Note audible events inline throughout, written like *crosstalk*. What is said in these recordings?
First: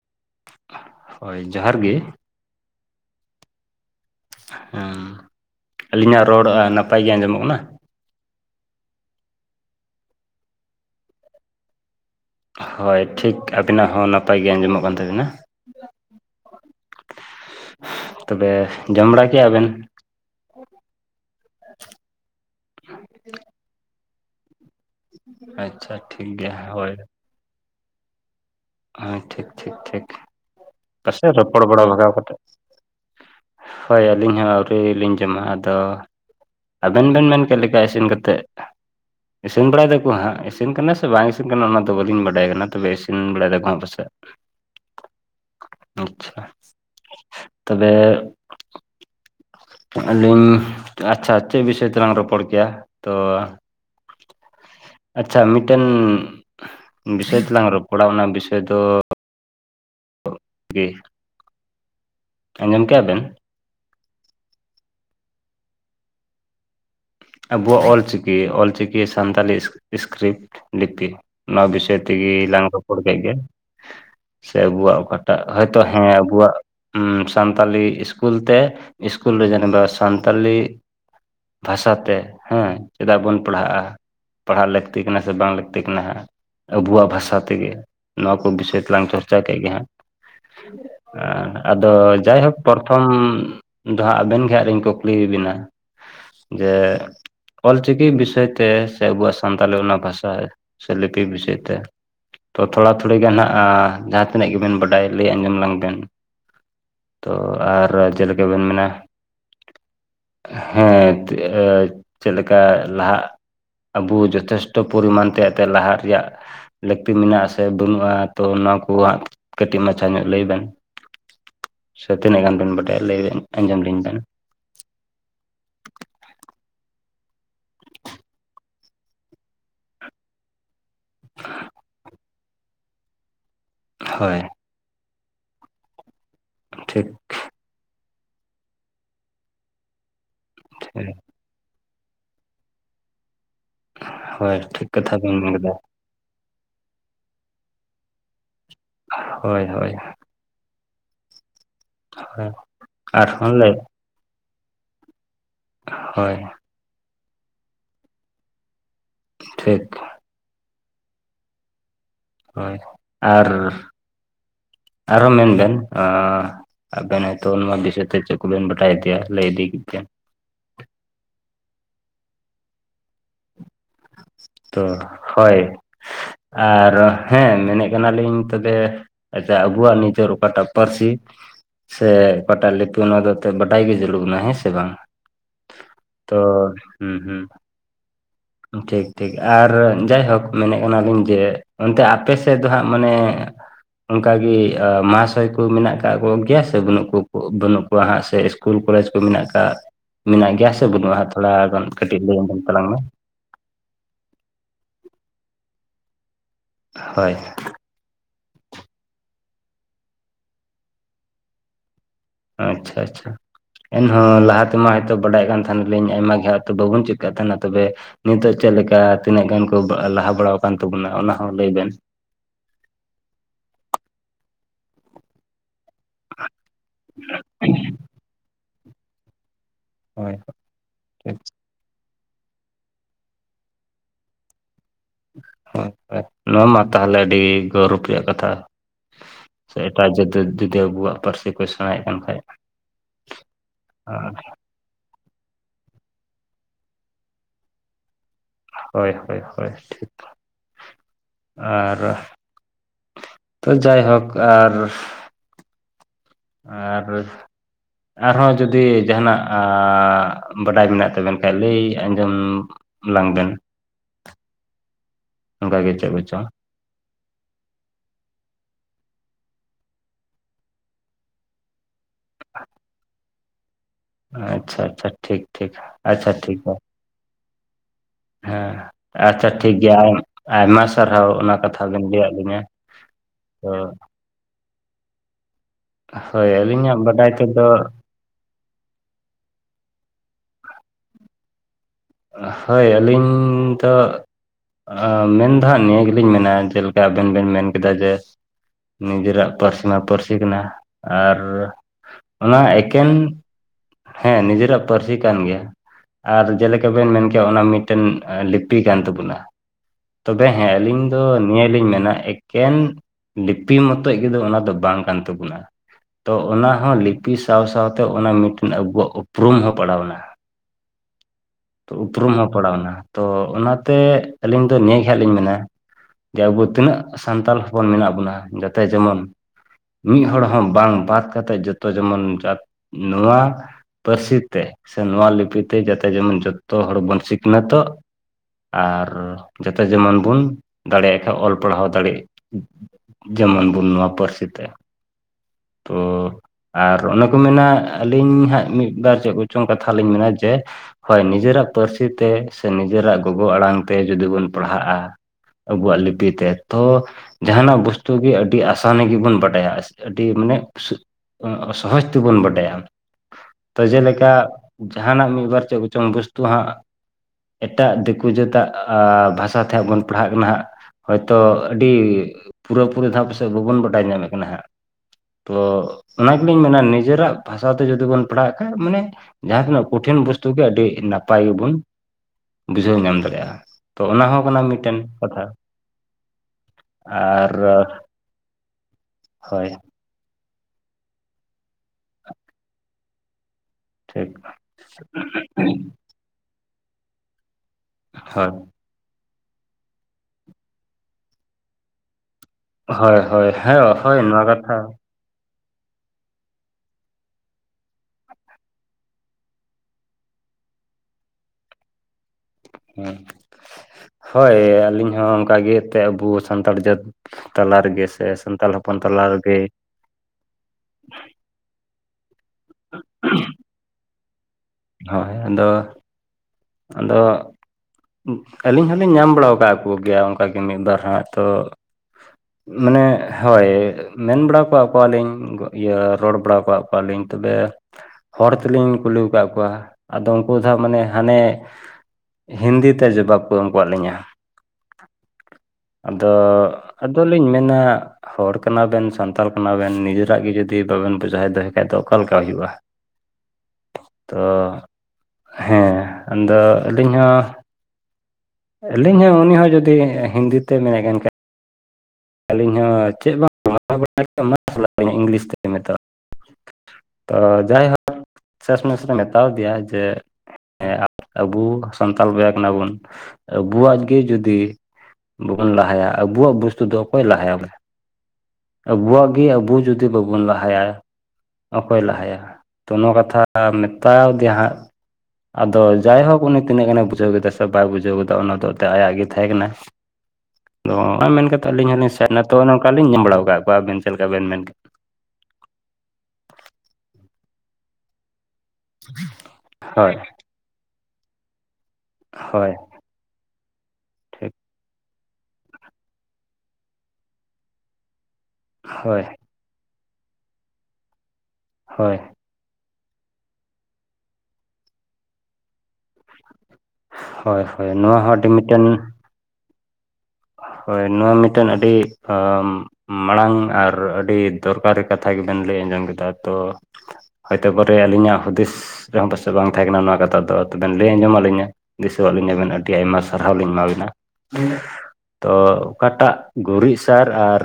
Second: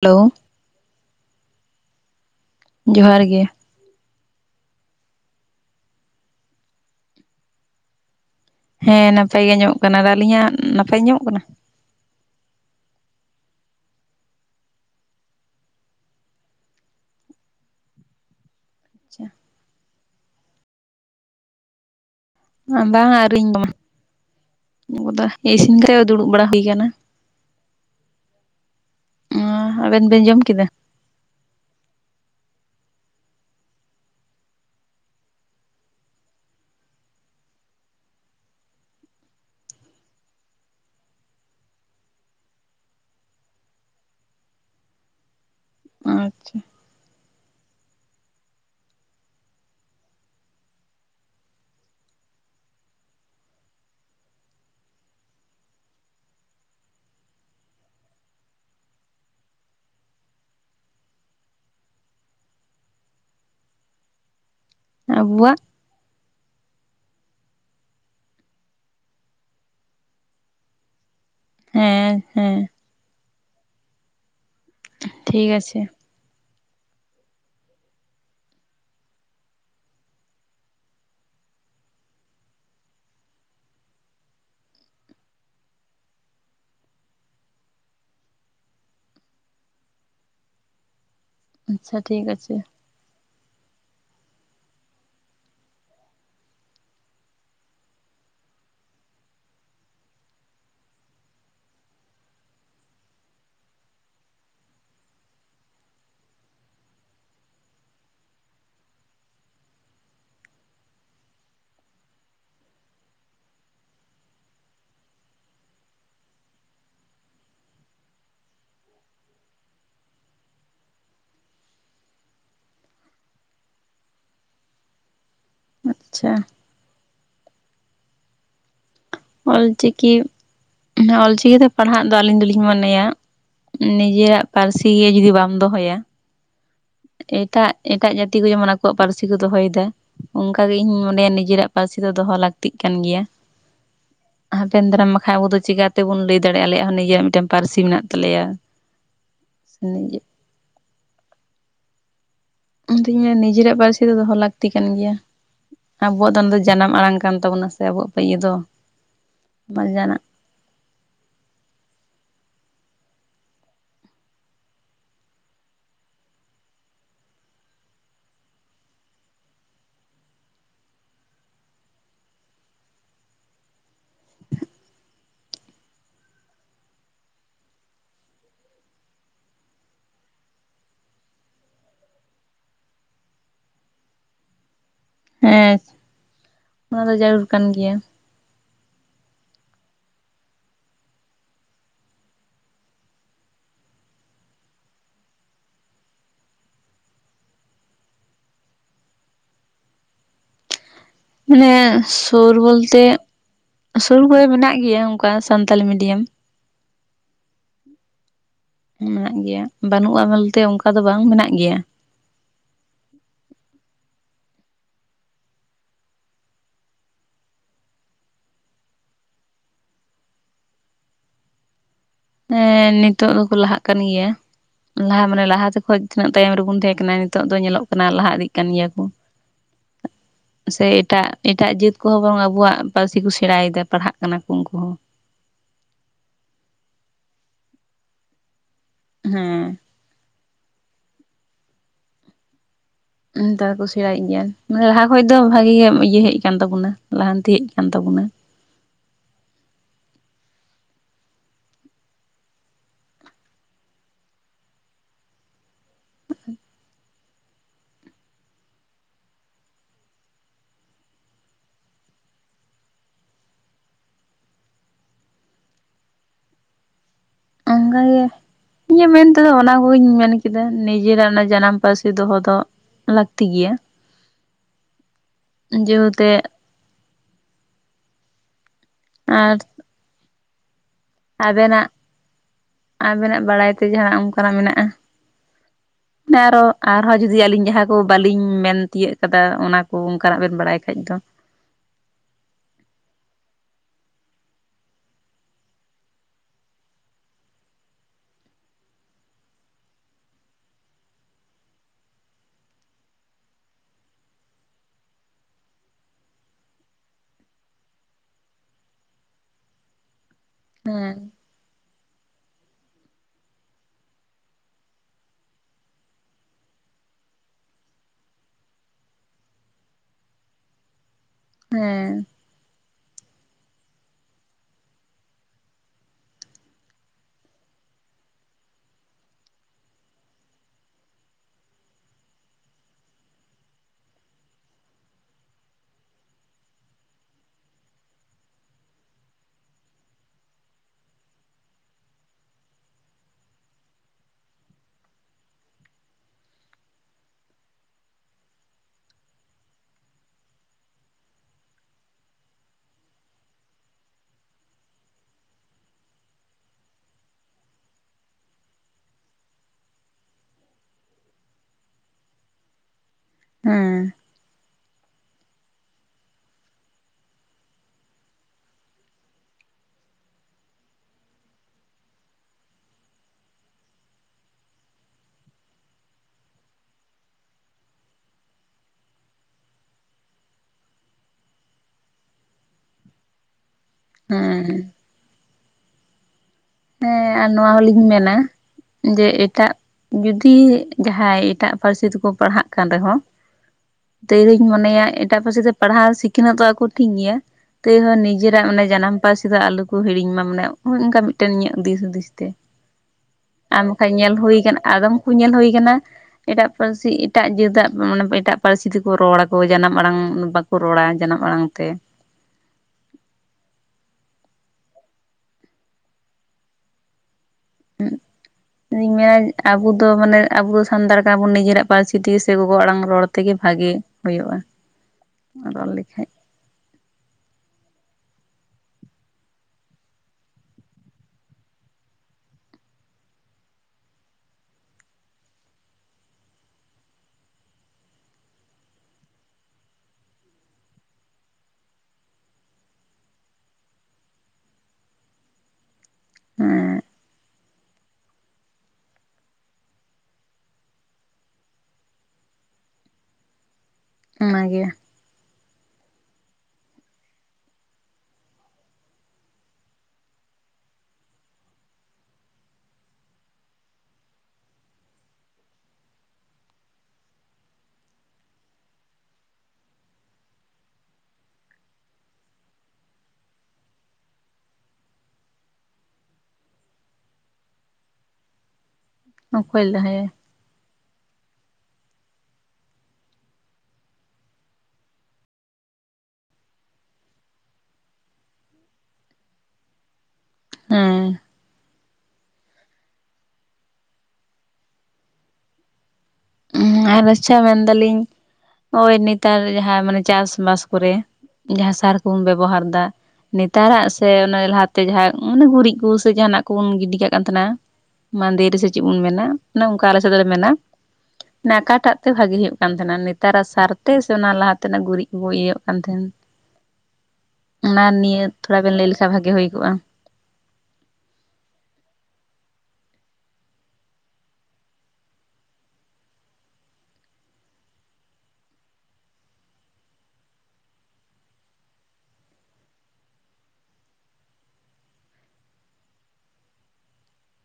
Hello. *inaudible* ᱦᱳᱭ ᱡᱚᱦᱟᱨ ᱜᱮ ᱾ ᱡᱚᱦᱟᱨ ᱜᱮ᱾ *inaudible* ᱦᱮᱸ ᱟᱹᱞᱤᱧᱟᱜ ᱨᱚᱲ ᱱᱟᱯᱟᱭ ᱜᱮ ᱟᱸᱡᱚᱢᱚᱜ ᱠᱟᱱᱟ᱾ ᱦᱮᱸ ᱱᱟᱯᱟᱭ ᱜᱮ ᱟᱸᱡᱚᱢᱚᱜ ᱠᱟᱱᱟ ᱟᱨ ᱟᱹᱞᱤᱧᱟᱜ ᱱᱟᱯᱟᱭ ᱟᱸᱡᱚᱢᱚᱜ ᱠᱟᱱᱟ᱾ ᱦᱳᱭ ᱴᱷᱤᱠ᱾ ᱟᱵᱤᱱᱟᱜ ᱦᱚᱸ ᱱᱟᱯᱟᱭ ᱜᱮ ᱟᱸᱡᱚᱢᱚᱜ ᱠᱟᱱ ᱛᱟᱹᱵᱤᱱᱟ᱾ *inaudible* ᱛᱚᱵᱮ, ᱡᱚᱢ ᱵᱟᱲᱟ ᱠᱮᱜᱟ ᱵᱮᱱ᱾ ᱵᱟᱝ ᱫᱟ ᱟᱹᱣᱨᱤ ᱞᱤᱧ ᱡᱚᱢᱟ ᱡᱚᱢ ᱠᱚᱫᱚ, ᱤᱥᱤᱱ ᱟᱪᱪᱷᱟ ᱠᱟᱛᱮ ᱴᱷᱤᱠ ᱫᱩᱲᱩᱵ ᱵᱟᱲᱟ ᱦᱩᱭ ᱜᱮᱭᱟ ᱟᱠᱟᱱᱟ᱾ ᱦᱳᱭ ᱦᱳᱭ ᱴᱷᱤᱠ᱾ ᱟᱵᱮᱱ ᱵᱤᱱ ᱡᱚᱢ ᱠᱮᱫᱟ? ᱯᱟᱥᱮᱫ ᱨᱚᱯᱚᱲ ᱵᱟᱲᱟ ᱵᱷᱟᱜᱟᱣ ᱠᱟᱛᱮ᱾ ᱦᱳᱭ ᱟᱹᱞᱤᱧ ᱦᱚᱸ ᱟᱹᱣᱨᱤ ᱞᱤᱧ ᱡᱚᱢᱟ, ᱟᱫᱚ ᱟᱵᱮᱱ ᱵᱤᱱ ᱢᱮᱱ ᱠᱮᱫ ᱞᱮᱠᱟ ᱤᱥᱤᱱ ᱠᱟᱛᱮᱜ ᱤᱥᱤᱱ ᱵᱟᱲᱟᱭ ᱫᱟᱠᱚ ᱦᱟᱸᱜ, ᱤᱥᱤᱱ ᱠᱟᱱᱟ ᱥᱮ ᱵᱟᱝ ᱤᱥᱤᱱ ᱠᱟᱱᱟ ᱚᱱᱟ ᱫᱚ ᱵᱟᱹᱞᱤᱧ ᱵᱟᱰᱟᱭ ᱠᱟᱱᱟ ᱛᱚᱵᱮ ᱤᱥᱤᱱ ᱵᱟᱲᱟᱭ ᱫᱟ ᱠᱚ᱾ ᱵᱟᱝ ᱯᱟᱥᱮᱜ *inaudible* ᱟᱪᱪᱷᱟ ᱛᱚᱵᱮ ᱟᱹᱞᱤᱧ, ᱟᱪᱪᱷᱟ ᱪᱮᱫ ᱵᱤᱥᱟᱹᱭ ᱛᱮᱞᱟᱝ ᱨᱚᱯᱚᱲ ᱠᱮᱭᱟ᱾ ᱛᱚ ᱟᱪᱪᱷᱟ ᱢᱤᱫᱴᱮᱝ ᱵᱤᱥᱟᱹᱭ ᱛᱮᱞᱟᱝ ᱨᱚᱯᱚᱲᱟ, ᱚᱱᱟ ᱵᱤᱥᱟᱹᱭ ᱫᱚ ᱜᱤ *inaudible* ᱟᱸᱡᱚᱢ ᱠᱮᱜᱟ ᱵᱤᱱ᱾ ᱟᱵᱩᱣᱟᱜ ᱟᱵᱚᱣᱟᱜ ᱚᱞ ᱪᱤᱠᱤ, ᱚᱞ ᱪᱤᱠᱤ ᱥᱟᱱᱛᱟᱞᱤ ᱤᱥᱠᱨᱤᱯᱴ ᱞᱤᱯᱤ᱾ ᱱᱚᱣᱟ ᱵᱤᱥᱟᱹᱭ ᱦᱮᱸ ᱛᱮᱜᱤ ᱦᱮᱸ ᱞᱟᱝ ᱨᱚᱯᱚᱲ ᱠᱮᱫ ᱜᱮ ᱥᱮ ᱟᱵᱚᱣᱟᱜ ᱚᱠᱟ ᱴᱟᱜ ᱴᱷᱤᱠ ᱦᱚᱭ ᱛᱚ ᱟᱪᱷᱮ ᱦᱮᱸ ᱟᱵᱚᱣᱟᱜ ᱥᱟᱱᱛᱟᱞᱤ ᱤᱥᱠᱩᱞ ᱛᱮ ᱤᱥᱠᱩᱞ ᱨᱮᱡᱟᱜ ᱥᱟᱱᱛᱟᱞᱤ ᱵᱷᱟᱥᱟ ᱛᱮ, ᱦᱮᱸ ᱪᱮᱫᱟᱜ ᱵᱚᱱ ᱯᱟᱲᱦᱟᱜ-ᱟ? ᱯᱟᱲᱦᱟᱜ ᱞᱟᱹᱠᱛᱤ ᱠᱟᱱᱟ ᱥᱮ ᱵᱟᱝ ᱞᱟᱹᱠᱛᱤ ᱠᱟᱱᱟ ᱦᱟᱸᱜ ᱾ ᱟᱹᱵᱩᱣᱟᱜ ᱵᱷᱟᱥᱟ ᱛᱮ ᱜᱮ ᱱᱚᱣᱟ ᱠᱚ ᱵᱤᱥᱟᱹᱭ ᱛᱮᱞᱟᱝ ᱪᱚᱨᱪᱟ ᱠᱮᱫ ᱜᱮ ᱦᱟᱸᱜ᱾ ᱟ ᱟᱫᱚ ᱟᱪᱪᱷᱟ ᱴᱷᱤᱠ ᱟᱪᱷᱮ ᱡᱟᱭᱦᱚᱠ ᱯᱚᱨ ᱛᱷᱚᱢ ᱫᱚᱦᱟᱸᱜ ᱟᱵᱮᱱ ᱜᱮ ᱦᱟᱸᱜ ᱞᱤᱧ ᱠᱩᱠᱞᱤ ᱵᱤᱱᱟ, ᱡᱮ ᱚᱞ ᱪᱤᱠᱤ ᱵᱤᱥᱟᱹᱭ ᱛᱮ ᱥᱮ ᱟᱵᱚᱣᱟᱜ ᱥᱟᱱᱛᱟᱞᱤ ᱚᱱᱟ ᱵᱷᱟᱥᱟ ᱥᱮ ᱞᱤᱯᱤ ᱵᱤᱥᱟᱹᱭ ᱛᱮ ᱾ ᱛᱚ ᱛᱷᱚᱲᱟ ᱛᱷᱩᱲᱤ ᱜᱮᱱᱦᱟᱜ ᱟᱸ ᱡᱟᱦᱟᱸ ᱛᱤᱱᱟᱹᱜ ᱜᱮ ᱵᱤᱱ ᱵᱟᱰᱟᱭ ᱞᱟᱹᱭ ᱟᱸᱡᱚᱢ ᱞᱟᱝ ᱵᱤᱱ᱾ ᱛᱚ ᱟᱨ ᱪᱮᱫ ᱞᱮᱠᱟ ᱵᱤᱱ ᱢᱮᱱᱟ᱾ ᱦᱮᱸ ᱛᱮ ᱟᱹ ᱪᱮᱜ ᱞᱮᱠᱟ ᱞᱟᱦᱟᱜ᱾ ᱟᱵᱩ ᱡᱚᱛᱷᱮᱥᱴᱚ ᱯᱚᱨᱤᱢᱟᱱ ᱛᱮ ᱮᱛᱮ ᱞᱟᱦᱟᱜ ᱨᱮᱭᱟᱜ᱾ ᱞᱟᱹᱠᱛᱤ ᱢᱮᱱᱟᱜ-ᱟ ᱥᱮ ᱵᱟᱹᱱᱩᱜᱼᱟ, ᱛᱚ ᱱᱚᱣᱟ ᱠᱚ ᱦᱟᱸᱜ ᱠᱟᱴᱤᱡ ᱢᱟᱪᱷᱟ ᱧᱚᱜ ᱞᱟᱹᱭ ᱵᱮᱱ᱾ ᱥᱮ ᱛᱤᱱᱟᱹᱜ ᱜᱟᱱ ᱵᱮᱱ ᱵᱟᱰᱟᱭᱟ ᱞᱟᱹᱭ ᱵᱮᱱ ᱟᱸᱡᱚᱢ ᱞᱤᱧ ᱵᱮᱱ᱾ ᱟᱪᱪᱷᱟ ᱚᱞᱪᱤᱠᱤ ᱚᱞᱪᱤᱠᱤ ᱛᱮ ᱯᱟᱲᱦᱟᱜ ᱫᱚ ᱟᱞᱤᱧ ᱫᱚᱞᱤᱧ ᱢᱚᱱᱮᱭᱟ ᱦᱳᱭ ᱱᱤᱡᱮᱨᱟᱜ ᱯᱟᱹᱨᱥᱤ ᱜᱮ ᱡᱩᱫᱤ ᱵᱟᱢ ᱫᱚᱦᱚᱭᱟ ᱴᱷᱤᱠ ᱮᱴᱟᱜ ᱮᱴᱟᱜ ᱡᱟᱹᱛᱤ ᱠᱚ ᱡᱮᱢᱚᱱ ᱟᱠᱚᱣᱟᱜ ᱯᱟᱹᱨᱥᱤ ᱠᱚ ᱫᱚᱦᱚᱭᱫᱟ ᱚᱝᱠᱟ ᱜᱮ ᱤᱧᱤᱧ ᱴᱷᱤᱠ ᱢᱚᱱᱮᱭᱟ ᱱᱤᱡᱮᱨᱟᱜ ᱯᱟᱹᱨᱥᱤ ᱫᱚ ᱫᱚᱦᱚ ᱞᱟᱠᱛᱤᱜ ᱠᱟᱱ ᱜᱮᱭᱟ ᱦᱳᱭ ᱦᱟᱯᱮᱱ ᱴᱷᱤᱠ ᱫᱟᱨᱟᱢ ᱠᱟᱛᱷᱟ ᱵᱟᱠᱷᱟᱡ ᱵᱮᱱ ᱟᱵᱚ ᱢᱮᱱ ᱫᱚ ᱠᱮᱫᱟ ᱪᱤᱠᱟ ᱛᱮᱵᱩᱱ ᱞᱟᱹᱭ ᱫᱟᱲᱮᱭᱟᱜ-ᱟ ᱟᱞᱮᱭᱟᱜ ᱦᱚᱸ ᱱᱤᱡᱮᱨᱟᱜ ᱢᱤᱫᱴᱟᱝ ᱯᱟᱹᱨᱥᱤ ᱢᱮᱱᱟᱜ ᱛᱟᱞᱮᱭᱟ ᱦᱳᱭ ᱦᱳᱭ ᱦᱮᱸ *inaudible* ᱤᱧᱫᱚᱧ ᱢᱮᱱ ᱱᱤᱡᱮᱨᱟᱜ ᱯᱟᱹᱨᱥᱤ ᱫᱚ ᱫᱚᱦᱚ ᱞᱟᱠᱛᱤ ᱠᱟᱱ ᱜᱮᱭᱟ ᱦᱳᱭ ᱟᱵᱚᱣᱟᱜ ᱫᱚ ᱡᱟᱱᱟᱢ ᱟᱲᱟᱝ ᱠᱟᱱ ᱛᱟᱵᱚᱱᱟ ᱥᱮ ᱟᱵᱚᱣᱟᱜ ᱯᱟᱹ ᱤᱭᱟᱹ ᱫᱚ ᱴᱷᱤᱠ ᱡᱟᱦᱟᱱᱟᱜ ᱦᱳᱭ ᱟᱨ ᱟᱨᱚ ᱢᱮᱱ ᱵᱮᱱ ᱟᱵᱮᱱ ᱦᱚᱭᱛᱳ ᱱᱚᱣᱟ ᱵᱤᱥᱚᱭ ᱛᱮ ᱪᱮᱫ ᱠᱚᱵᱮᱱ ᱵᱟᱰᱟᱭ ᱛᱮ ᱞᱟᱹᱭ ᱤᱫᱤ ᱠᱟᱛᱮ ᱛᱚ ᱦᱚᱭ ᱟᱨ ᱦᱮᱸ ᱢᱮᱱᱮᱫ ᱠᱟᱱᱟᱞᱤᱧ ᱛᱚᱵᱮ ᱟᱪᱪᱷᱟ ᱟᱵᱩᱣᱟᱜ ᱱᱤᱡᱮᱨ ᱚᱠᱟᱴᱟᱜ ᱯᱟᱹᱨᱥᱤ ᱥᱮ ᱚᱠᱟᱴᱟᱜ ᱞᱤᱯᱤ ᱚᱱᱟ ᱫᱚ ᱮᱛᱮ ᱵᱟᱰᱟᱭ ᱜᱮ ᱡᱟᱨᱩᱲ ᱠᱟᱱᱟ ᱦᱮᱸ ᱥᱮ ᱵᱟᱝ ᱦᱮᱸ ᱛᱚ ᱚᱱᱟ ᱫᱚ ᱦᱩᱸ ᱦᱩᱸ ᱡᱟᱹᱨᱩᱲ ᱠᱟᱱ ᱜᱮᱭᱟ ᱴᱷᱤᱠ ᱴᱷᱤᱠ ᱟᱨ ᱡᱟᱭᱦᱳᱠ ᱢᱮᱱᱮᱫ ᱠᱟᱱᱟᱞᱤᱧ ᱡᱮ ᱚᱱᱛᱮ ᱟᱯᱮ ᱥᱮᱫ ᱫᱚ ᱦᱟᱸᱜ ᱢᱟᱱᱮ ᱚᱝᱠᱟ ᱜᱤ ᱢᱟᱦᱟᱥᱚᱭ ᱠᱩ ᱢᱮᱱᱟᱜ ᱠᱟᱜ ᱠᱚᱜᱮᱭᱟ ᱥᱮ ᱵᱟᱹᱱᱩᱜ ᱠᱩ ᱠᱩ ᱵᱟᱹᱱᱩᱜ ᱠᱚᱣᱟ ᱦᱟᱸᱜ ᱥᱮ ᱠᱩᱞ ᱠᱚᱞᱮᱡᱽ ᱠᱩ ᱢᱮᱱᱟᱜ ᱠᱟᱜ ᱢᱮᱱᱟᱜ ᱜᱮᱭᱟ ᱥᱮ ᱵᱟᱹᱱᱩᱜᱼᱟ ᱛᱷᱚᱲᱟ ᱢᱟᱱᱮ ᱜᱟᱱ ᱠᱟᱹᱴᱤᱡ ᱞᱟᱹᱭ ᱥᱳᱨ ᱟᱸᱡᱚᱢ ᱛᱟᱞᱟᱝ ᱢᱮ ᱵᱚᱞᱛᱮ ᱥᱩᱨ ᱠᱚᱨᱮ ᱢᱮᱱᱟᱜ ᱜᱮᱭᱟ ᱚᱝᱠᱟ ᱥᱟᱱᱛᱟᱞᱤ ᱢᱤᱰᱤᱭᱟᱢ ᱦᱚᱭ ᱢᱮᱱᱟᱜ ᱜᱮᱭᱟ ᱵᱟᱹᱱᱩᱜᱼᱟ ᱵᱚᱞᱛᱮ ᱚᱱᱠᱟ ᱫᱚ ᱵᱟᱝ ᱢᱮᱱᱟᱜ ᱜᱮᱭᱟ ᱟᱪᱪᱷᱟ ᱟᱪᱪᱷᱟ ᱮᱱᱦᱚᱸ ᱞᱟᱦᱟ ᱛᱮᱢᱟ ᱦᱚᱭᱛᱚ ᱵᱟᱰᱟᱭ ᱠᱟᱱ ᱛᱟᱦᱮᱱᱟᱞᱤᱧ ᱟᱭᱢᱟ ᱜᱮ ᱛᱚ ᱵᱟᱵᱩᱱ ᱪᱮᱫ ᱠᱟᱫ ᱛᱟᱦᱮᱱᱟ ᱛᱚᱵᱮ ᱱᱤᱛᱚᱜ ᱪᱮᱫ ᱞᱮᱠᱟ ᱛᱤᱱᱟᱹᱜ ᱜᱟᱱ ᱠᱩ ᱞᱟᱦᱟ ᱵᱟᱲᱟᱣ ᱠᱟᱱ ᱛᱟᱵᱩᱱᱟ ᱚᱱᱟ ᱦᱚᱸ ᱞᱟᱹᱭ ᱵᱮᱱ ᱦᱮᱸ ᱱᱤᱛᱚᱜ ᱫᱚᱠᱚ ᱞᱟᱦᱟᱜ ᱠᱟᱱ ᱜᱮᱭᱟ ᱞᱟᱦᱟ ᱢᱟᱱᱮ ᱞᱟᱦᱟᱛᱮ ᱠᱷᱚᱡ ᱛᱤᱱᱟᱹᱜ ᱛᱟᱭᱚᱢ ᱨᱮᱵᱩᱱ ᱛᱟᱦᱮᱸ ᱠᱟᱱᱟ ᱠᱟᱱᱟ ᱱᱤᱛᱚᱜ ᱫᱚ ᱧᱮᱞᱚᱜ ᱠᱟᱱᱟ ᱞᱟᱦᱟ ᱤᱫᱤᱜ ᱠᱟᱱ ᱜᱮᱭᱟ ᱠᱩ ᱦᱳᱭ ᱥᱮ ᱮᱴᱟᱜ ᱮᱴᱟᱜ ᱡᱟᱹᱛ ᱠᱚ ᱦᱚᱸ ᱵᱚᱨᱚᱝ ᱟᱵᱩᱣᱟᱜ ᱯᱟᱹᱨᱥᱤ ᱠᱚ ᱥᱮᱬᱟᱭᱮᱫᱟ ᱯᱟᱲᱦᱟᱜ ᱠᱟᱱᱟ ᱠᱩ ᱩᱱᱠᱩ ᱦᱚᱸ ᱦᱚᱭ ᱦᱚᱭ ᱱᱚᱣᱟ ᱢᱟ ᱛᱟᱦᱞᱮ ᱟᱹᱰᱤ ᱜᱚᱨᱚᱵᱽ ᱨᱮᱭᱟᱜ ᱠᱟᱛᱷᱟ ᱦᱮᱸ ᱥᱮ ᱮᱴᱟᱜ ᱡᱟᱹᱛ ᱡᱩᱫᱤ ᱟᱵᱩᱣᱟᱜ ᱯᱟᱹᱨᱥᱤ ᱠᱚ ᱥᱮᱬᱟᱭᱮᱫ ᱠᱟᱱ ᱠᱷᱟᱡ ᱱᱮᱛᱟᱨ ᱠᱚ ᱥᱮᱬᱟᱭᱮᱫ ᱜᱮᱭᱟ ᱢᱟᱱᱮ ᱞᱟᱦᱟ ᱠᱷᱚᱡ ᱫᱚ ᱵᱷᱟᱹᱜᱤ ᱜᱮ ᱤᱭᱟᱹ ᱦᱮᱡ ᱠᱟᱱ ᱛᱟᱵᱩᱱᱟ ᱞᱟᱦᱟᱱᱛᱤ ᱦᱮᱡ ᱟᱠᱟᱱ ᱛᱟᱵᱩᱱᱟ ᱦᱚᱭ ᱦᱚᱭ ᱦᱚᱭ ᱴᱷᱤᱠ ᱟᱨ ᱛᱚ ᱡᱟᱭᱦᱚᱠ ᱟᱨ ᱟᱨ ᱟᱨᱦᱚᱸ ᱡᱩᱫᱤ ᱡᱟᱦᱟᱱᱟᱜ ᱵᱟᱰᱟᱭ ᱢᱮᱱᱟᱜ ᱛᱟᱵᱮᱱ ᱠᱷᱟᱡ ᱞᱟᱹᱭ ᱟᱸᱡᱚᱢ ᱞᱟᱝ ᱵᱮᱱ ᱚᱱᱠᱟᱜᱤ ᱪᱮᱫ ᱠᱚᱪᱚ ᱚᱝᱠᱟ ᱜᱮ ᱤᱧᱟᱹᱜ ᱢᱮᱱᱛᱮᱫᱚ ᱚᱱᱟ ᱠᱚᱜᱮᱧ ᱢᱮᱱ ᱠᱮᱫᱟ ᱱᱤᱡᱮᱨᱟᱜ ᱚᱱᱟ ᱡᱟᱱᱟᱢ ᱯᱟᱹᱨᱥᱤ ᱫᱚᱦᱚ ᱫᱚ ᱞᱟᱠᱛᱤ ᱜᱮᱭᱟ ᱟᱪᱪᱷᱟ ᱟᱪᱪᱷᱟ ᱴᱷᱤᱠ ᱴᱷᱤᱠ ᱟᱪᱪᱷᱟ ᱡᱮᱦᱮᱛᱮ ᱴᱷᱤᱠ ᱦᱮᱸ ᱟᱪᱪᱷᱟ ᱟᱨ ᱴᱷᱤᱠ ᱜᱮᱭᱟ ᱟᱭᱢᱟ ᱥᱟᱨᱦᱟᱣ ᱚᱱᱟ ᱠᱟᱛᱷᱟ ᱟᱵᱮᱱᱟᱜ ᱵᱮᱱ ᱞᱟᱹᱭᱟᱫ ᱞᱤᱧᱟ ᱟᱵᱮᱱᱟᱜ ᱵᱟᱲᱟᱭ ᱛᱮ ᱡᱟᱦᱟᱱᱟᱜ ᱚᱱᱠᱟᱱᱟᱜ ᱢᱮᱱᱟᱜᱼᱟ ᱦᱳᱭ ᱟᱨᱚ ᱟᱹᱞᱤᱧᱟᱜ ᱟᱨᱦᱚᱸ ᱵᱟᱰᱟᱭ ᱡᱩᱫᱤ ᱟᱹᱞᱤᱧ ᱛᱮᱫᱚ ᱡᱟᱦᱟᱸ ᱠᱚ ᱵᱟᱹᱞᱤᱧ ᱢᱮᱱ ᱛᱤᱭᱳᱜ ᱠᱟᱫᱟ ᱚᱱᱟ ᱠᱚ ᱚᱱᱠᱟᱱᱟᱜ ᱵᱮᱱ ᱵᱟᱲᱟᱭ ᱠᱷᱟᱡ ᱫᱚ ᱦᱳᱭ ᱟᱹᱞᱤᱧ ᱫᱚ ᱢᱮᱱ ᱫᱚ ᱦᱟᱸᱜ ᱱᱤᱭᱟᱹ ᱜᱮᱞᱤᱧ ᱢᱮᱱᱟ ᱡᱮᱞᱮᱠᱟ ᱟᱵᱮᱱ ᱵᱮᱱ ᱢᱮᱱ ᱠᱮᱫᱟ ᱡᱮ ᱱᱤᱡᱮᱨᱟᱜ ᱯᱟᱹᱨᱥᱤᱢᱟ ᱯᱟᱹᱨᱥᱤ ᱠᱟᱱᱟ ᱟᱨ ᱚᱱᱟ ᱮᱠᱮᱱ ᱦᱮᱸ ᱱᱤᱡᱮᱨᱟᱜ ᱯᱟᱹᱨᱥᱤ ᱠᱟᱱ ᱜᱮᱭᱟ ᱟᱨ ᱡᱮᱞᱮᱠᱟ ᱵᱮᱱ ᱢᱮᱱ ᱠᱮᱭᱟ ᱚᱱᱟ ᱢᱤᱫᱴᱮᱱ ᱞᱤᱯᱤ ᱠᱟᱱ ᱛᱟᱵᱚᱱᱟ᱾ ᱛᱚᱵᱮ ᱦᱮᱸ ᱟᱹᱞᱤᱧ ᱫᱚ ᱱᱤᱭᱟᱹ ᱞᱤᱧ ᱢᱮᱱᱟ, ᱠᱮᱱ ᱞᱤᱯᱤ ᱢᱚᱛᱚᱡ ᱜᱮ ᱫᱚ ᱚᱱᱟ ᱫᱚ ᱵᱟᱝ ᱠᱟᱱ ᱛᱟᱵᱚᱱᱟ᱾ ᱛᱚ ᱚᱱᱟ ᱦᱚᱸ ᱞᱤᱯᱤ ᱥᱟᱶ ᱥᱟᱶᱛᱮ ᱚᱱᱟ ᱢᱤᱫᱴᱮᱱ ᱟᱵᱚᱣᱟᱜ ᱩᱯᱨᱩᱢ ᱦᱚᱸ ᱯᱟᱲᱟᱣᱱᱟ᱾ ᱚ ᱦᱮᱸ ᱩᱯᱨᱩᱢ ᱦᱚᱸ ᱯᱟᱲᱟᱣᱱᱟ ᱛᱚ ᱚᱱᱟᱛᱮ ᱟᱹᱞᱤᱧ ᱫᱚ ᱱᱤᱭᱟᱹᱜᱮ ᱦᱟᱸᱜ ᱞᱤᱧ ᱢᱮᱱᱟ ᱡᱮ ᱟᱵᱚ ᱛᱤᱱᱟᱹᱜ ᱥᱟᱱᱛᱟᱞ ᱦᱚᱯᱚᱱ ᱢᱮᱱᱟᱜ ᱵᱚᱱᱟ ᱡᱟᱛᱮ ᱡᱮᱢᱚᱱ ᱢᱤᱫ ᱦᱚᱲ ᱦᱚᱸ ᱵᱟᱝ ᱵᱟᱫ ᱠᱟᱛᱮᱫ ᱡᱚᱛᱚ ᱡᱮᱢᱚᱱ ᱡᱟᱛ ᱱᱚᱣᱟ ᱯᱟᱹᱨᱥᱤ ᱛᱮ ᱥᱮ ᱱᱚᱣᱟ ᱞᱤᱯᱤ ᱛᱮ ᱡᱟᱛᱮ ᱡᱮᱢᱚᱱ ᱡᱚᱛᱚ ᱦᱚᱲ ᱵᱚᱱ ᱥᱤᱠᱷᱱᱟᱹᱛᱚᱜ ᱟᱨ ᱡᱟᱛᱮ ᱡᱮᱢᱚᱱ ᱵᱚᱱ ᱫᱟᱲᱮᱭᱟᱜ ᱠᱷᱟᱡ ᱚᱞ ᱯᱟᱲᱦᱟᱣ ᱫᱟᱲᱮᱜ ᱡᱮᱢᱚᱱ ᱵᱚᱱ ᱱᱚᱣᱟ ᱯᱟᱨᱥᱤ ᱛᱮ ᱛᱚ ᱟᱨ ᱚᱱᱮ ᱠᱚ ᱢᱮᱱᱟ ᱟᱹᱞᱤᱧ ᱦᱟᱸᱜ ᱢᱤᱫᱵᱟᱨ ᱪᱮᱫ ᱠᱚᱪᱚᱝ ᱠᱟᱛᱷᱟ ᱞᱤᱧ ᱢᱮᱱᱟ ᱡᱮ, ᱦᱳᱭ ᱱᱤᱡᱮᱨᱟᱜ ᱯᱟᱹᱨᱥᱤ ᱛᱮ ᱥᱮ ᱱᱤᱡᱮᱨᱟᱜ ᱜᱚᱜᱚ ᱟᱲᱟᱝ ᱛᱮ ᱡᱩᱫᱤ ᱵᱚᱱ ᱯᱟᱲᱦᱟᱜᱼᱟ, ᱟᱵᱚᱣᱟᱜ ᱞᱤᱯᱤ ᱛᱮ ᱛᱚ ᱡᱟᱦᱟᱱᱟᱜ ᱵᱩᱚᱥᱛᱩ ᱜᱮ ᱟᱹᱰᱤ ᱟᱥᱟᱱᱤ ᱜᱮᱵᱚᱱ ᱵᱟᱰᱟᱭᱟ ᱟᱹᱰᱤ ᱢᱟᱱᱮ ᱥᱚᱦᱚᱡ ᱛᱮᱵᱚᱱ ᱵᱟᱰᱟᱭᱟ, ᱛᱚ ᱦᱮᱸ ᱡᱮᱞᱮᱠᱟ ᱡᱟᱦᱟᱱᱟᱜ ᱢᱤᱫᱵᱟᱨ ᱪᱮᱫ ᱪᱚᱝ ᱵᱚᱥᱛᱩ ᱦᱟᱸᱜ ᱮᱴᱟᱜ ᱫᱤᱠᱩ ᱡᱟᱹᱛᱟᱜ ᱵᱷᱟᱥᱟ ᱛᱮᱦᱟᱸᱜ ᱵᱚᱱ ᱯᱟᱲᱦᱟᱜ ᱠᱟᱱᱟ ᱦᱟᱸᱜ ᱦᱳᱭ ᱛᱚ ᱟᱹᱰᱤ ᱯᱩᱨᱟᱹ ᱯᱩᱨᱤ ᱫᱷᱟᱣ ᱯᱟᱥᱮᱡ ᱵᱟᱵᱚᱱ ᱵᱟᱰᱟᱭ ᱧᱟᱢᱮᱫ ᱠᱟᱱᱟ ᱦᱟᱸᱜ ᱛᱚ ᱚᱱᱟ ᱜᱮᱞᱤᱧ ᱢᱮᱱᱟ ᱱᱤᱡᱮᱨᱟᱜ ᱵᱷᱟᱥᱟ ᱛᱮ ᱡᱩᱫᱤ ᱵᱚᱱ ᱯᱟᱲᱦᱟᱣᱟᱜ ᱠᱷᱟᱡ ᱢᱟᱱᱮ ᱡᱟᱦᱟᱸ ᱛᱤᱱᱟᱹᱜ ᱠᱚᱴᱤᱱ ᱵᱚᱥᱛᱩ ᱜᱮ ᱟᱹᱰᱤ ᱱᱟᱯᱟᱭ ᱜᱮᱵᱚᱱ ᱵᱩᱡᱷᱟᱹᱣ ᱧᱟᱢ ᱫᱟᱲᱮᱭᱟᱜᱼᱟ, ᱛᱚ ᱚᱱᱟ ᱦᱚᱸ ᱠᱟᱱᱟ ᱦᱮᱸ ᱢᱤᱫᱴᱮᱱ ᱠᱟᱛᱷᱟ᱾ ᱦᱮᱸ ᱟᱨ ᱱᱚᱣᱟ ᱦᱚᱞᱤᱧ ᱢᱮᱱᱟ ᱡᱮ ᱦᱳᱭ ᱮᱴᱟᱜ ᱡᱚᱫᱤ ᱡᱟᱦᱟᱸᱭ ᱮᱴᱟᱜ ᱯᱟᱹᱨᱥᱤ ᱛᱮᱠᱚ ᱯᱟᱲᱦᱟᱜ ᱠᱟᱱ ᱨᱮᱦᱚᱸ, ᱴᱷᱤᱠ ᱛᱟᱹᱭ ᱫᱩᱧ ᱢᱚᱱᱮᱭᱟ ᱮᱴᱟᱜ ᱯᱟᱹᱨᱥᱤ ᱛᱮ ᱯᱟᱲᱦᱟᱣ ᱥᱤᱠᱷᱱᱟᱹᱛ ᱚᱜ ᱟᱠᱚ ᱴᱷᱤᱠ ᱜᱮᱭᱟ, ᱛᱟᱹᱭ ᱦᱚᱸ ᱦᱳᱭ ᱱᱤᱡᱮᱨᱟᱜ ᱢᱟᱱᱮ ᱡᱟᱱᱟᱢ ᱯᱟᱹᱨᱥᱤ ᱫᱚ ᱟᱞᱚ ᱠᱚ ᱦᱤᱲᱤᱧ ᱢᱟ ᱢᱟᱱᱮ ᱚᱱ ᱚᱱᱠᱟ ᱢᱤᱫᱴᱮᱱ ᱤᱧᱟᱹᱜ ᱫᱤᱥ ᱦᱩᱫᱤᱥ ᱛᱮ᱾ ᱦᱳᱭ ᱦᱳᱭ ᱟᱨ ᱦᱮᱸ ᱵᱟᱠᱷᱟᱡ ᱦᱳᱭ ᱧᱮᱞ ᱱᱚᱣᱟ ᱦᱩᱭ ᱠᱟᱛᱷᱟ ᱠᱟᱱᱟ ᱟᱫᱚᱢ ᱠᱚ ᱧᱮᱞ ᱦᱩᱭ ᱠᱟᱱᱟ, ᱮᱴᱟᱜ ᱯᱟᱹᱨᱥᱤ ᱮᱴᱟᱜ ᱡᱟᱹᱛᱟᱜ ᱢᱟᱱᱮ ᱮᱴᱟᱜ ᱯᱟᱹᱨᱥᱤ ᱛᱮᱠᱚ ᱨᱚᱲ ᱟᱠᱚ ᱡᱟᱱᱟᱢ ᱟᱲᱟᱝ ᱵᱟ ᱠᱚ ᱨᱚᱲᱟ ᱡᱟᱱᱟᱢ ᱟᱲᱟᱝ ᱛᱮ᱾ ᱦᱚᱸ ᱦᱳᱭ ᱟᱹᱞᱤᱧ ᱦᱚᱸ ᱚᱱᱠᱟ ᱜᱮ ᱮᱱᱛᱮᱫ ᱟᱵᱚ ᱥᱟᱱᱛᱟᱲ ᱡᱟᱹᱛ ᱛᱟᱞᱟ ᱨᱮᱜᱮ ᱥᱮ ᱥᱟᱱᱛᱟᱲ ᱦᱚᱯᱚᱱ ᱛᱞᱟ ᱨᱮᱜᱮ, ᱛᱚ ᱢᱟᱱᱮ ᱟᱵᱚ ᱫᱚ ᱥᱟᱱᱛᱟᱲ ᱠᱟᱱᱟ ᱵᱚᱱ ᱱᱤᱡᱮᱨᱟᱜ ᱯᱟᱹᱨᱥᱤ ᱛᱮᱜᱮ ᱥᱮ ᱜᱚᱜᱚ ᱟᱲᱟᱝ ᱨᱚᱲ ᱛᱮᱜᱮ ᱵᱷᱟᱜᱮ ᱦᱩᱭᱩᱜᱼᱟ᱾ ᱦᱳᱭ ᱟᱫᱚ ᱨᱚᱲ ᱞᱮᱠᱷᱟᱱ ᱟᱫᱚ ᱟᱹᱞᱤᱧ ᱦᱚᱸᱞᱤᱧ ᱧᱟᱢ ᱵᱟᱲᱟ ᱠᱟᱜ ᱠᱚ ᱜᱮᱭᱟ ᱚᱱᱠᱟ ᱜᱮ ᱢᱤᱫ ᱵᱟᱨ ᱦᱟᱸᱜ ᱛᱚ ᱢᱟᱱᱮ ᱦᱳᱭ ᱢᱮᱱ ᱵᱟᱲᱟ ᱠᱟᱜ ᱠᱚᱣᱟ ᱞᱤᱧ ᱤᱭᱟᱹ ᱨᱚᱲ ᱵᱟᱲᱟ ᱠᱟᱜ ᱠᱚᱣᱟ ᱞᱤᱧ ᱛᱚᱵᱮ ᱦᱚᱲ ᱛᱮᱞᱤᱧ ᱠᱩᱞᱤ ᱟᱠᱟᱜ ᱠᱚᱣᱟ ᱟᱫᱚ ᱩᱱᱠᱩ ᱫᱚ ᱦᱟᱜ ᱢᱟᱱᱮ ᱦᱟᱱᱮ ᱦᱤᱱᱫᱤ ᱛᱮ ᱡᱚᱵᱟᱵ ᱠᱚ ᱮᱢ ᱠᱟᱜ ᱞᱤᱧᱟᱹ ᱟᱫᱚ ᱦᱮᱸ ᱟᱫᱚ ᱞᱤᱧ ᱢᱮᱱᱟ, ᱦᱚᱲ ᱠᱟᱱᱟ ᱵᱮᱱ ᱥᱟᱱᱛᱟᱲ ᱠᱟᱱᱟ ᱵᱮᱱ ᱱᱤᱡᱮᱨᱟᱜ ᱜᱮ ᱡᱩᱫᱤ ᱵᱟᱵᱮᱱ ᱵᱚᱡᱟᱭ ᱫᱚᱦᱚᱭ ᱠᱷᱟᱡ ᱫᱚ ᱚᱠᱟ ᱞᱮᱠᱟ ᱦᱩᱭᱩᱜᱼᱟ? ᱛᱚ ᱚᱱᱟᱜᱮ ᱦᱮᱸ ᱟᱫᱚ ᱟᱹᱞᱤᱧ ᱦᱚᱸ ᱟᱹᱞᱤᱧ ᱦᱚᱸ ᱩᱱᱤ ᱦᱚᱸ ᱡᱩᱫᱤ ᱦᱤᱱᱫᱤ ᱛᱮ ᱢᱮᱱᱮᱫ ᱠᱟᱱ ᱠᱷᱟᱡ ᱟᱹᱞᱤᱧ ᱦᱚᱸ ᱪᱮᱫ ᱵᱟᱝᱤᱧ *inaudible* ᱤᱝᱞᱤᱥ ᱛᱮ ᱢᱮᱛᱟᱜᱼᱟ ᱛᱚ ᱡᱟᱭᱦᱳᱠ ᱥᱮᱥ ᱢᱮᱥ ᱨᱮ ᱢᱮᱛᱟᱣ ᱫᱮᱭᱟ ᱡᱮ ᱟᱵᱚ ᱥᱟᱱᱛᱟᱞ ᱵᱚᱭᱦᱟ ᱠᱟᱱᱟ ᱵᱚᱱ ᱟᱵᱚᱣᱟᱜ ᱜᱮ ᱡᱩᱫᱤ ᱵᱟᱵᱚᱱ ᱞᱟᱦᱟᱭᱟ ᱟᱵᱚᱣᱟᱜ ᱵᱚᱥᱛᱩ ᱫᱚ ᱚᱠᱚᱭ ᱞᱟᱦᱟᱭᱟ, ᱟᱵᱚᱣᱟᱜ ᱜᱮ ᱟᱵᱚ ᱚᱠᱚᱭ ᱡᱩᱫᱤ ᱞᱟᱦᱟᱭᱟᱭ ᱵᱟᱵᱚᱱ ᱞᱟᱦᱟᱭᱟ ᱚᱠᱚᱭ ᱞᱟᱦᱟᱭᱟ ᱛᱚ ᱱᱚᱣᱟ ᱠᱟᱛᱷᱟ ᱢᱮᱛᱟᱣ ᱫᱮᱭᱟ ᱦᱟᱸᱜ, ᱟᱫᱚ ᱡᱟᱭᱦᱳᱠ ᱩᱱᱤ ᱛᱤᱱᱟᱹᱜ ᱜᱟᱱᱮ ᱵᱩᱡᱷᱟᱹᱣ ᱠᱮᱫᱟ ᱥᱮ ᱵᱟᱭ ᱵᱩᱡᱷᱟᱹᱣ ᱠᱮᱫᱟ ᱚᱱᱟ ᱫᱚ ᱮᱱᱛᱮ ᱟᱭᱟᱜ ᱜᱮ ᱛᱟᱦᱮᱸ ᱠᱟᱱᱟ᱾ ᱟᱫᱚᱜ ᱚᱱᱟ ᱦᱮᱸ ᱢᱮᱱ ᱠᱟᱛᱮᱫ ᱟᱹᱞᱤᱧ ᱦᱚᱸᱞᱤᱧ ᱥᱮᱱ ᱮᱱᱟ ᱛᱚ ᱚᱱᱮ ᱱᱚᱱᱠᱟᱞᱤᱧ ᱢᱮᱱ ᱵᱟᱲᱟ ᱟᱠᱟᱫ ᱠᱚᱣᱟ ᱟᱵᱮᱱ ᱪᱮᱫ ᱞᱮᱠᱟ ᱵᱮᱱ ᱢᱮᱱ ᱠᱮᱜ ᱟᱨ ᱟᱪᱪᱷᱟ ᱢᱮᱱᱫᱟᱞᱤᱧ ᱱᱚᱜᱼᱚᱭ ᱱᱮᱛᱟᱨ ᱡᱟᱦᱟᱸ ᱦᱳᱭ ᱢᱟᱱᱮ ᱪᱟᱥ ᱵᱟᱥ ᱠᱚᱨᱮ ᱡᱟᱦᱟᱸ ᱥᱟᱨ ᱠᱚᱢ ᱦᱳᱭ ᱵᱮᱵᱚᱦᱟᱨ ᱫᱟ ᱱᱮᱛᱟᱨᱟᱜ ᱥᱮ ᱴᱷᱤᱠ ᱞᱟᱦᱟᱛᱮ ᱡᱟᱦᱟᱸ ᱢᱟᱱᱮ ᱜᱩᱨᱤᱡ ᱠᱚ ᱥᱮ ᱡᱟᱦᱱᱟᱜ ᱠᱚᱵᱚᱱ ᱜᱤᱰᱤ ᱠᱟᱜ ᱠᱟᱱ ᱛᱟᱦᱮᱱᱟ ᱾ ᱢᱟᱫᱮᱨ ᱥᱮ ᱪᱮᱫ ᱵᱚᱱ ᱦᱳᱭ ᱢᱮᱱᱟ ᱚᱱᱮ ᱚᱱᱠᱟ ᱟᱞᱮ ᱥᱮᱫ ᱫᱚᱞᱮ ᱢᱮᱱᱟ ᱢᱟᱱᱮ ᱚᱠᱟᱴᱟᱜ ᱦᱳᱭ ᱛᱮ ᱵᱷᱟᱜᱮ ᱦᱩᱭᱩᱜ ᱛᱟᱦᱮᱱᱟ ᱱᱮᱛᱟᱨᱟᱜ ᱥᱟᱨᱛᱮ ᱥᱮ ᱚᱱᱟ ᱞᱟᱦᱟ ᱛᱮᱱᱟᱜ ᱜᱩᱨᱤᱡ ᱠᱚᱠᱚ ᱤᱭᱟᱹᱜ ᱠᱟᱱ ᱛᱟᱦᱮᱫ ᱾ ᱦᱳᱭ ᱦᱳᱭ ᱚᱱᱟ ᱱᱚᱣᱟ ᱦᱚᱸ ᱱᱤᱭᱟᱹ ᱟᱹᱰᱤ ᱛᱷᱚᱲᱟ ᱢᱤᱫᱴᱮᱱ ᱵᱮᱱ ᱞᱟᱹᱭ ᱞᱮᱠᱷᱟᱱ ᱵᱷᱟᱜᱤ ᱦᱩᱭ ᱠᱚᱜᱼᱟ ᱦᱳᱭ ᱱᱚᱣᱟ ᱢᱤᱫᱴᱮᱱ ᱟᱹᱰᱤ ᱟ ᱢᱟᱲᱟᱝ ᱟᱨ ᱟᱹᱰᱤ ᱫᱚᱨᱠᱟᱨᱤ ᱠᱟᱛᱷᱟ ᱜᱮᱵᱮᱱ ᱞᱟᱹᱭ ᱟᱸᱡᱚᱢ ᱠᱮᱫᱟ ᱛᱚ ᱦᱚᱭᱛᱳ ᱯᱚᱨᱮ ᱟᱹᱞᱤᱧᱟᱜ ᱦᱩᱫᱤᱥ ᱨᱮᱦᱚᱸ ᱯᱟᱥᱮᱡ ᱵᱟᱝ ᱛᱟᱦᱮᱸ ᱠᱟᱱᱟ ᱱᱚᱣᱟ ᱠᱟᱛᱷᱟ ᱫᱚ ᱛᱚᱵᱮ ᱞᱟᱹᱭ ᱟᱸᱡᱚᱢ ᱟᱹᱞᱤᱧᱟ ᱾ ᱫᱤᱥᱟᱹᱣᱟᱜ ᱞᱤᱧᱟᱵᱮᱱ ᱟᱹᱰᱤ ᱟᱭᱢᱟ ᱥᱟᱨᱦᱟᱣ ᱞᱤᱧ ᱮᱢᱟᱵᱤᱱᱟ ᱾ ᱛᱚ ᱚᱠᱟᱴᱟᱜ ᱜᱩᱨᱤᱡ ᱥᱟᱨ ᱟᱨ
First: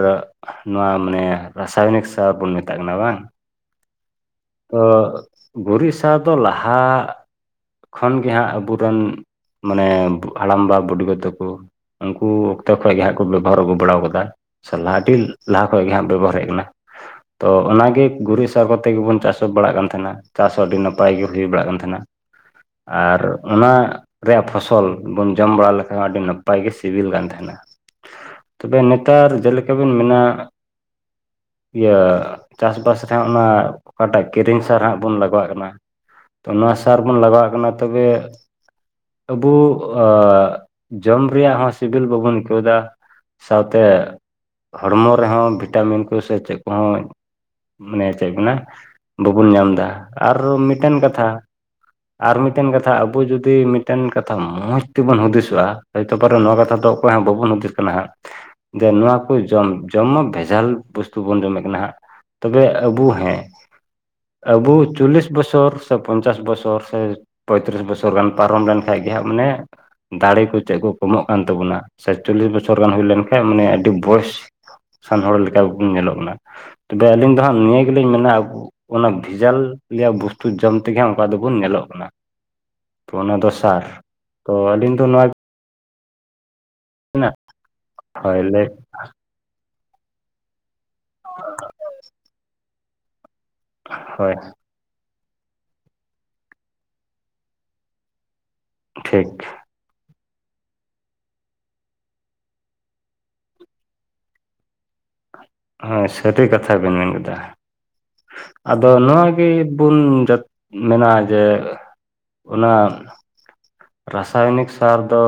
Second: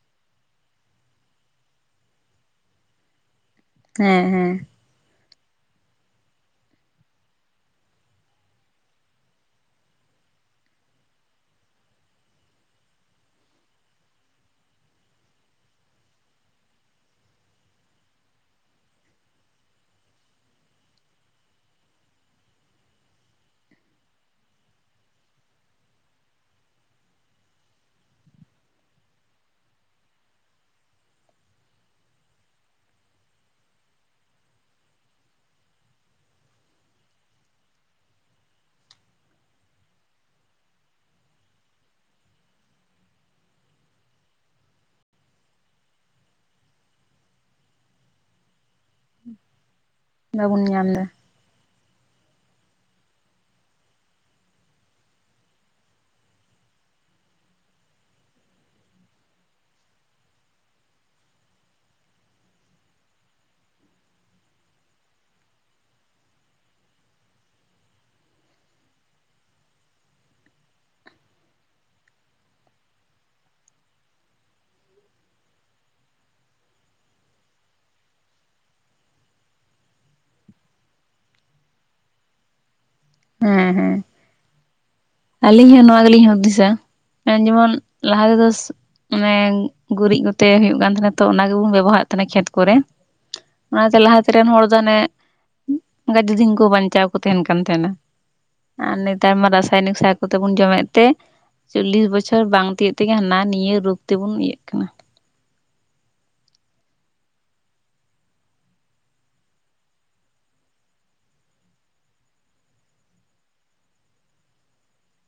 ᱱᱚᱣᱟ ᱢᱟᱱᱮ ᱨᱟᱥᱟᱭᱚᱱᱤᱠ ᱥᱟᱨ ᱵᱚᱱ ᱢᱮᱛᱟᱜ ᱠᱟᱱᱟ ᱵᱟᱝ ᱦᱮᱸ ᱦᱮᱸ ᱛᱚ ᱜᱩᱨᱤᱡ ᱫᱚ ᱞᱟᱦᱟ ᱠᱷᱚᱱ ᱜᱮ ᱦᱟᱸᱜ ᱟᱵᱚᱨᱮᱱ ᱢᱟᱱᱮ ᱦᱟᱲᱟᱢᱵᱟ ᱵᱩᱰᱤᱜᱚ ᱛᱟᱠᱚ ᱩᱱᱠᱩ ᱚᱠᱛᱮ ᱠᱷᱚᱡ ᱜᱮ ᱦᱟᱸᱜ ᱠᱚ ᱵᱮᱵᱚᱦᱟᱨ ᱟᱹᱜᱩ ᱵᱟᱲᱟ ᱟᱠᱟᱫᱟ ᱾ ᱥᱟ ᱟᱹᱰᱤ ᱞᱟᱦᱟ ᱠᱷᱚᱡ ᱜᱮ ᱦᱟᱸᱜ ᱵᱮᱵᱚᱦᱟᱨ ᱦᱮᱡ ᱠᱟᱱᱟ ᱛᱚ ᱚᱱᱟᱜᱮ ᱜᱩᱨᱤᱡ ᱥᱟᱨ ᱠᱚᱛᱮ ᱜᱮᱵᱚᱱ ᱪᱟᱥ ᱦᱚᱸ ᱵᱟᱲᱟᱜ ᱠᱟᱱ ᱛᱟᱦᱮᱱᱟ ᱪᱟᱥ ᱦᱚᱸ ᱟᱹᱰᱤ ᱱᱟᱯᱟᱭ ᱜᱮ ᱦᱩᱭ ᱵᱟᱲᱟᱜ ᱠᱟᱱ ᱛᱟᱦᱮᱱᱟ ᱟᱨ ᱚᱱᱟ ᱨᱮᱭᱟᱜ ᱯᱷᱚᱥᱚᱞ ᱵᱚᱱ ᱡᱚᱢ ᱵᱟᱲᱟ ᱞᱮᱠᱷᱟᱱ ᱟᱹᱰᱤ ᱱᱟᱯᱟᱭ ᱜᱮ ᱥᱤᱵᱤᱞ ᱠᱟᱱ ᱛᱟᱦᱮᱱᱟ ᱾ ᱛᱚᱵᱮ ᱱᱮᱛᱟᱨ ᱡᱮᱞᱮᱠᱟ ᱵᱤᱱ ᱢᱮᱱᱟ ᱤᱭᱟᱹ ᱪᱟᱥᱵᱟᱥ ᱨᱮ ᱚᱱᱟ ᱚᱠᱟᱴᱟᱜ ᱠᱤᱨᱤᱧ ᱥᱟᱨ ᱦᱟᱸᱜ ᱵᱚᱱ ᱞᱟᱜᱟᱣᱟᱜ ᱠᱟᱱᱟ ᱛᱚ ᱱᱚᱣᱟ ᱥᱟᱨ ᱵᱚᱱ ᱞᱟᱜᱟᱣᱟᱜ ᱠᱟᱱᱟ ᱛᱚᱵᱮ ᱟᱵᱚ ᱡᱚᱢ ᱨᱮᱭᱟᱜ ᱦᱚᱸ ᱥᱤᱵᱤᱞ ᱵᱟᱵᱚᱱ ᱟᱹᱭᱠᱟᱹᱣᱫᱟ ᱾ ᱥᱟᱶᱛᱮ ᱦᱚᱲᱢᱚ ᱨᱮᱦᱚᱸ ᱵᱷᱤᱴᱟᱢᱤᱱ ᱠᱚ ᱥᱮ ᱪᱮᱫ ᱠᱚᱦᱚᱸ ᱢᱟᱱᱮ ᱪᱮᱫ ᱢᱮᱱᱟ ᱵᱟᱵᱚᱱ ᱧᱟᱢᱫᱟ ᱟᱨ ᱵᱟᱵᱚᱱ ᱧᱟᱢ ᱢᱤᱫᱴᱮᱱ ᱮᱫᱟ ᱠᱟᱛᱷᱟ ᱟᱨ ᱢᱤᱫᱴᱮᱱ ᱠᱟᱛᱷᱟ ᱟᱵᱚ ᱡᱩᱫᱤ ᱢᱤᱫᱴᱮᱱ ᱠᱟᱛᱷᱟ ᱢᱚᱸᱡᱽ ᱛᱮᱵᱚᱱ ᱦᱩᱫᱤᱥᱚᱜᱼᱟ ᱦᱚᱭᱛᱚ ᱯᱚᱨᱮ ᱱᱚᱣᱟ ᱠᱟᱛᱷᱟ ᱫᱚ ᱚᱠᱚᱭ ᱦᱚᱸ ᱵᱟᱵᱚᱱ ᱦᱩᱫᱤᱥ ᱠᱟᱱᱟ ᱦᱟᱸᱜ ᱡᱮ ᱱᱚᱣᱟ ᱠᱚ ᱡᱚᱢ ᱡᱚᱢ ᱢᱟ ᱵᱷᱮᱡᱟᱞ ᱵᱚᱥᱛᱩ ᱵᱚᱱ ᱡᱚᱢᱮᱫ ᱠᱟᱱᱟ ᱦᱟᱸᱜ ᱛᱚᱵᱮ ᱟᱵᱚ ᱦᱮᱸ ᱟᱵᱚ ᱪᱚᱞᱞᱤᱥ ᱵᱚᱪᱷᱚᱨ ᱥᱮ ᱯᱚᱧᱪᱟᱥ ᱵᱚᱪᱷᱚᱨ ᱥᱮ ᱯᱚᱸᱭᱛᱨᱤᱥ ᱵᱚᱪᱷᱚᱨ ᱜᱟᱱ ᱯᱟᱨᱚᱢ ᱞᱮᱱᱠᱷᱟᱡ ᱜᱮ ᱦᱟᱸᱜ ᱢᱟᱱᱮ ᱫᱟᱲᱮ ᱠᱚ ᱪᱮᱫ ᱠᱚ ᱠᱚᱢᱚᱜ ᱠᱟᱱ ᱛᱟᱵᱚᱱᱟ ᱥᱮ ᱪᱚᱞᱞᱤᱥ ᱵᱚᱪᱷᱚᱨ ᱜᱟᱱ ᱦᱩᱭ ᱞᱮᱱᱠᱷᱟᱱᱡ ᱢᱟᱱᱮ ᱟᱹᱰᱤ ᱵᱚᱭᱮᱥ ᱥᱟᱱ ᱦᱚᱲ ᱞᱮᱠᱟᱵᱚᱱ ᱧᱮᱞᱚᱜ ᱠᱟᱱᱟ ᱛᱚᱵᱮ ᱟᱹᱞᱤᱧ ᱫᱚ ᱦᱟᱸᱜ ᱱᱤᱭᱟᱹ ᱜᱮᱞᱤᱧ ᱢᱮᱱᱟ ᱟᱵᱚ ᱚᱱᱟ ᱵᱷᱮᱡᱟᱞ ᱨᱮᱭᱟᱜ ᱵᱩᱥᱛᱩ ᱡᱚᱢ ᱛᱮᱜᱮ ᱚᱱᱠᱟ ᱫᱚᱵᱚᱱ ᱧᱮᱞᱚᱜ ᱠᱟᱱᱟ ᱾ ᱚ ᱚᱱᱟ ᱫᱚ ᱥᱟᱨ ᱛᱚ ᱟᱹᱞᱤᱧ ᱫᱚ ᱱᱚᱣᱟ ᱟᱞᱤᱧ ᱦᱚᱸ ᱱᱚᱣᱟ ᱜᱮᱞᱤᱧ ᱦᱩᱫᱤᱥᱟ ᱡᱮᱢᱚᱱ ᱞᱟᱦᱟ ᱦᱳᱭ ᱛᱮᱫᱚ ᱞᱟᱹᱭ ᱢᱟᱱᱮ ᱜᱩᱨᱤᱡ ᱠᱚᱛᱮ ᱦᱩᱭᱩᱜ ᱠᱟᱱ ᱛᱟᱦᱮᱱᱟ ᱛᱚ ᱚᱱᱟ ᱜᱮᱵᱚᱱ ᱵᱮᱵᱚᱦᱟᱨᱮᱫ ᱛᱟᱦᱮᱱᱟ ᱠᱷᱮᱛ ᱠᱚᱨᱮ ᱾ ᱚᱱᱟᱛᱮ ᱞᱟᱦᱟᱛᱮ ᱦᱳᱭ ᱨᱮᱱ ᱦᱚᱲ ᱫᱚ ᱚᱱᱮ ᱜᱟᱹᱡᱮ ᱫᱤᱱ ᱠᱚ ᱵᱟᱧᱪᱟᱣ ᱠᱚ ᱛᱟᱦᱮᱱ ᱠᱟᱱ ᱛᱟᱦᱮᱱᱟ ᱾ ᱟᱨ ᱴᱷᱤᱠ ᱱᱮᱛᱟᱨ ᱢᱟ ᱨᱟᱥᱟᱭᱚᱱᱤᱠ ᱥᱟᱨ ᱠᱚᱛᱮ ᱵᱚᱱ ᱡᱚᱢᱮᱫ ᱛᱮ ᱪᱚᱞᱞᱤᱥ ᱵᱚᱪᱷᱚᱨ ᱵᱟᱝ ᱛᱤᱭᱳᱜ ᱛᱮᱜᱮ ᱦᱟᱱᱟ ᱱᱤᱭᱟᱹ ᱨᱳᱜ ᱛᱮᱵᱚᱱ ᱤᱭᱟᱹᱜ ᱠᱟᱱᱟ ᱾ ᱦᱳ ᱥᱟᱹᱨᱤ ᱠᱟᱛᱷᱟ ᱵᱤᱱ ᱢᱮᱱ ᱠᱮᱫᱟ ᱾ ᱟᱫᱚ ᱱᱚᱣᱟ ᱜᱮᱵᱚᱱ ᱢᱮᱱᱟᱜᱼᱟ ᱡᱮ ᱚᱱᱟ ᱨᱟᱥᱟᱭᱱᱤᱠ ᱥᱟᱨ ᱫᱚ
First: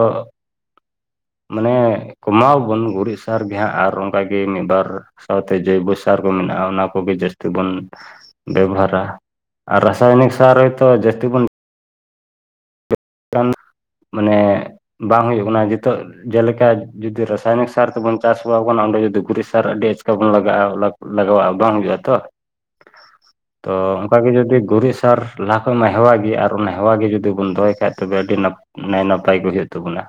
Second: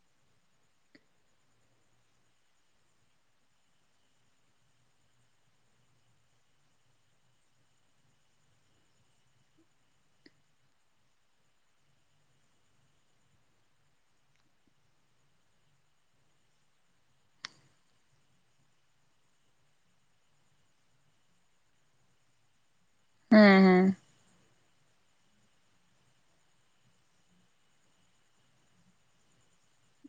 ᱢᱟᱱᱮ ᱠᱚᱢᱟᱣᱵᱚᱱ ᱜᱩᱨᱤᱡ ᱥᱟᱨ ᱜᱮᱦᱟᱸᱜ ᱟᱨ ᱚᱱᱠᱟᱜᱮ ᱢᱤᱫᱵᱟᱨ ᱥᱟᱶᱛᱮ ᱡᱳᱭᱵᱚ ᱥᱟᱨ ᱠᱚ ᱢᱮᱱᱟᱜᱼᱟ ᱚᱱᱟ ᱠᱚᱜᱮ ᱡᱟᱹᱥᱛᱤ ᱵᱚᱱ ᱵᱮᱵᱚᱦᱟᱨᱟ ᱟᱨ ᱨᱟᱥᱟᱭᱱᱤᱠ ᱥᱟᱨ ᱦᱚᱭᱛᱳ ᱡᱟᱥᱛᱤ ᱵᱚᱱ ᱟᱱ ᱢᱟᱱᱮ ᱵᱟᱝ ᱦᱩᱭᱩᱜ ᱠᱟᱱᱟ ᱱᱤᱛᱚᱜ ᱡᱮᱞᱮᱠᱟ ᱡᱩᱫᱤ ᱨᱟᱥᱟᱭᱚᱱᱤᱠ ᱥᱟᱨ ᱛᱮᱵᱚᱱ ᱪᱟᱥ ᱵᱟ *unintelligible* *unintelligible* ᱚᱸᱰᱮ ᱡᱩᱫᱤ ᱜᱩᱨᱤᱡ ᱥᱟᱨ ᱟᱹᱰᱤ *unintelligible* *unintelligible* ᱛᱚᱵᱚᱱ ᱞᱟᱜᱟᱜᱼᱟ ᱞᱟᱜᱟᱣᱼᱟ ᱵᱟᱝ ᱦᱩᱭᱩᱜᱼᱟ ᱛᱚ᱾ ᱛᱚ ᱦᱮᱸ ᱚᱱᱠᱟᱜᱮ ᱡᱩᱫᱤ ᱜᱩᱨᱤᱡ ᱥᱟᱨ ᱞᱟᱦᱟ ᱠᱷᱚᱡ ᱢᱟ ᱦᱮᱣᱟ ᱜᱮ ᱟᱨ ᱚᱱᱟ ᱦᱮᱣᱟ ᱜᱮ ᱡᱩᱫᱤ ᱵᱚᱱ ᱫᱚᱦᱚᱭ ᱠᱷᱟᱡ ᱼᱼ ᱛᱚᱵᱮ ᱟᱹᱰᱤ ᱱᱟᱮ *unintelligible* ᱱᱟᱯᱟᱭ ᱜᱮ ᱦᱩᱭᱩᱜ ᱛᱟᱵᱚᱱᱟ।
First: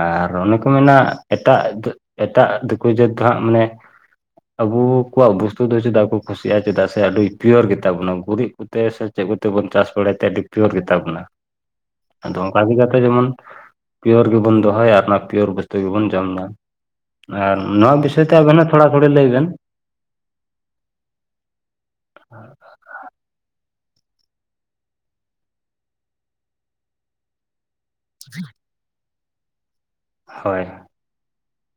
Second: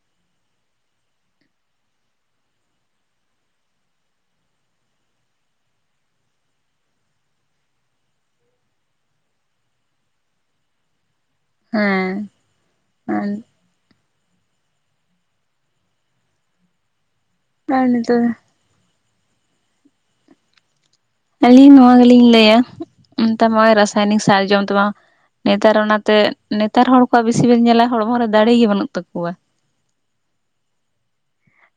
ᱟᱨ ᱚᱱᱮ ᱠᱚ ᱢᱮᱱᱟ ᱮᱴᱟᱜ ᱮᱴᱟᱜ ᱫᱤᱠᱩ ᱡᱟᱹᱛ ᱫᱚᱦᱟᱸᱜ ᱢᱟᱱᱮ ᱼᱼ ᱟᱵᱚ ᱠᱚᱣᱟᱜ ᱵᱚᱥᱛᱩ ᱫᱚ ᱪᱮᱫᱟᱜ ᱠᱚ ᱠᱩᱥᱤᱭᱟᱜᱼᱟ ᱪᱮᱫᱟᱜ ᱥᱮ ᱟᱹᱰᱤ ᱯᱤᱭᱳᱨ ᱜᱮ ᱛᱟᱵᱚᱱᱟ ᱜᱩᱨᱤᱡ। ᱛᱮ *unintelligible* ᱥᱮ ᱪᱮᱫ ᱠᱚᱛᱮ ᱵᱚᱱ ᱪᱟᱥ ᱵᱟᱲᱟᱭ ᱛᱮ ᱟᱹᱰᱤ ᱯᱤᱭᱳᱨ ᱜᱮᱛᱟ ᱵᱚᱱᱟ। ᱦᱮᱸ ᱟᱫᱚ ᱚᱝᱠᱟ ᱜᱮ ᱡᱟᱛᱮ ᱡᱮᱢᱚᱱ ᱦᱮᱸ ᱼᱼ ᱯᱤᱭᱳᱨ ᱜᱮᱵᱚᱱ ᱫᱚᱦᱚᱭᱟ ᱚᱱᱟ ᱯᱤᱭᱳᱨ ᱵᱚᱥᱛᱩ ᱜᱮᱵᱚᱱ ᱡᱚᱢᱫᱟ ᱟᱨ ᱱᱚᱣᱟ ᱵᱤᱥᱚᱭ ᱛᱮ ᱟᱵᱮᱱᱟᱜ ᱼᱼ ᱛᱷᱚᱲᱟ ᱛᱷᱚᱲᱤ ᱞᱟᱹᱭ ᱵᱮᱱ ᱟᱹᱞᱤᱧ ᱱᱚᱣᱟ ᱜᱮᱞᱤᱧ ᱞᱟᱹᱭᱟ ᱼᱼ ᱛᱚᱭ *unintelligible* ᱨᱟᱥᱟᱭᱱᱤᱠ ᱥᱟᱨᱡᱚᱢ ᱛᱟᱢᱟ ᱱᱮᱛᱟᱨ ᱚᱱᱟᱛᱮ ᱱᱮᱛᱟᱨ ᱦᱚᱲ ᱼᱼ ᱩᱱᱣᱟᱜ *unintelligible* ᱵᱮᱥᱤ ᱵᱤᱱ ᱧᱮᱞᱟ ᱦᱚᱲᱢᱚ ᱨᱮ ᱫᱟᱲᱮ ᱜᱮ ᱵᱟᱹᱱᱩᱜ ᱛᱟᱠᱚᱣᱟ। ᱦᱳᱭ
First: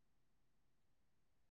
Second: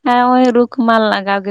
ᱦᱮᱸ ᱱᱚᱜᱼᱚᱭ *unintelligible* ᱨᱩᱠ ᱢᱟᱞ *unintelligible* ᱞᱟᱜᱟᱣ ᱜᱮ।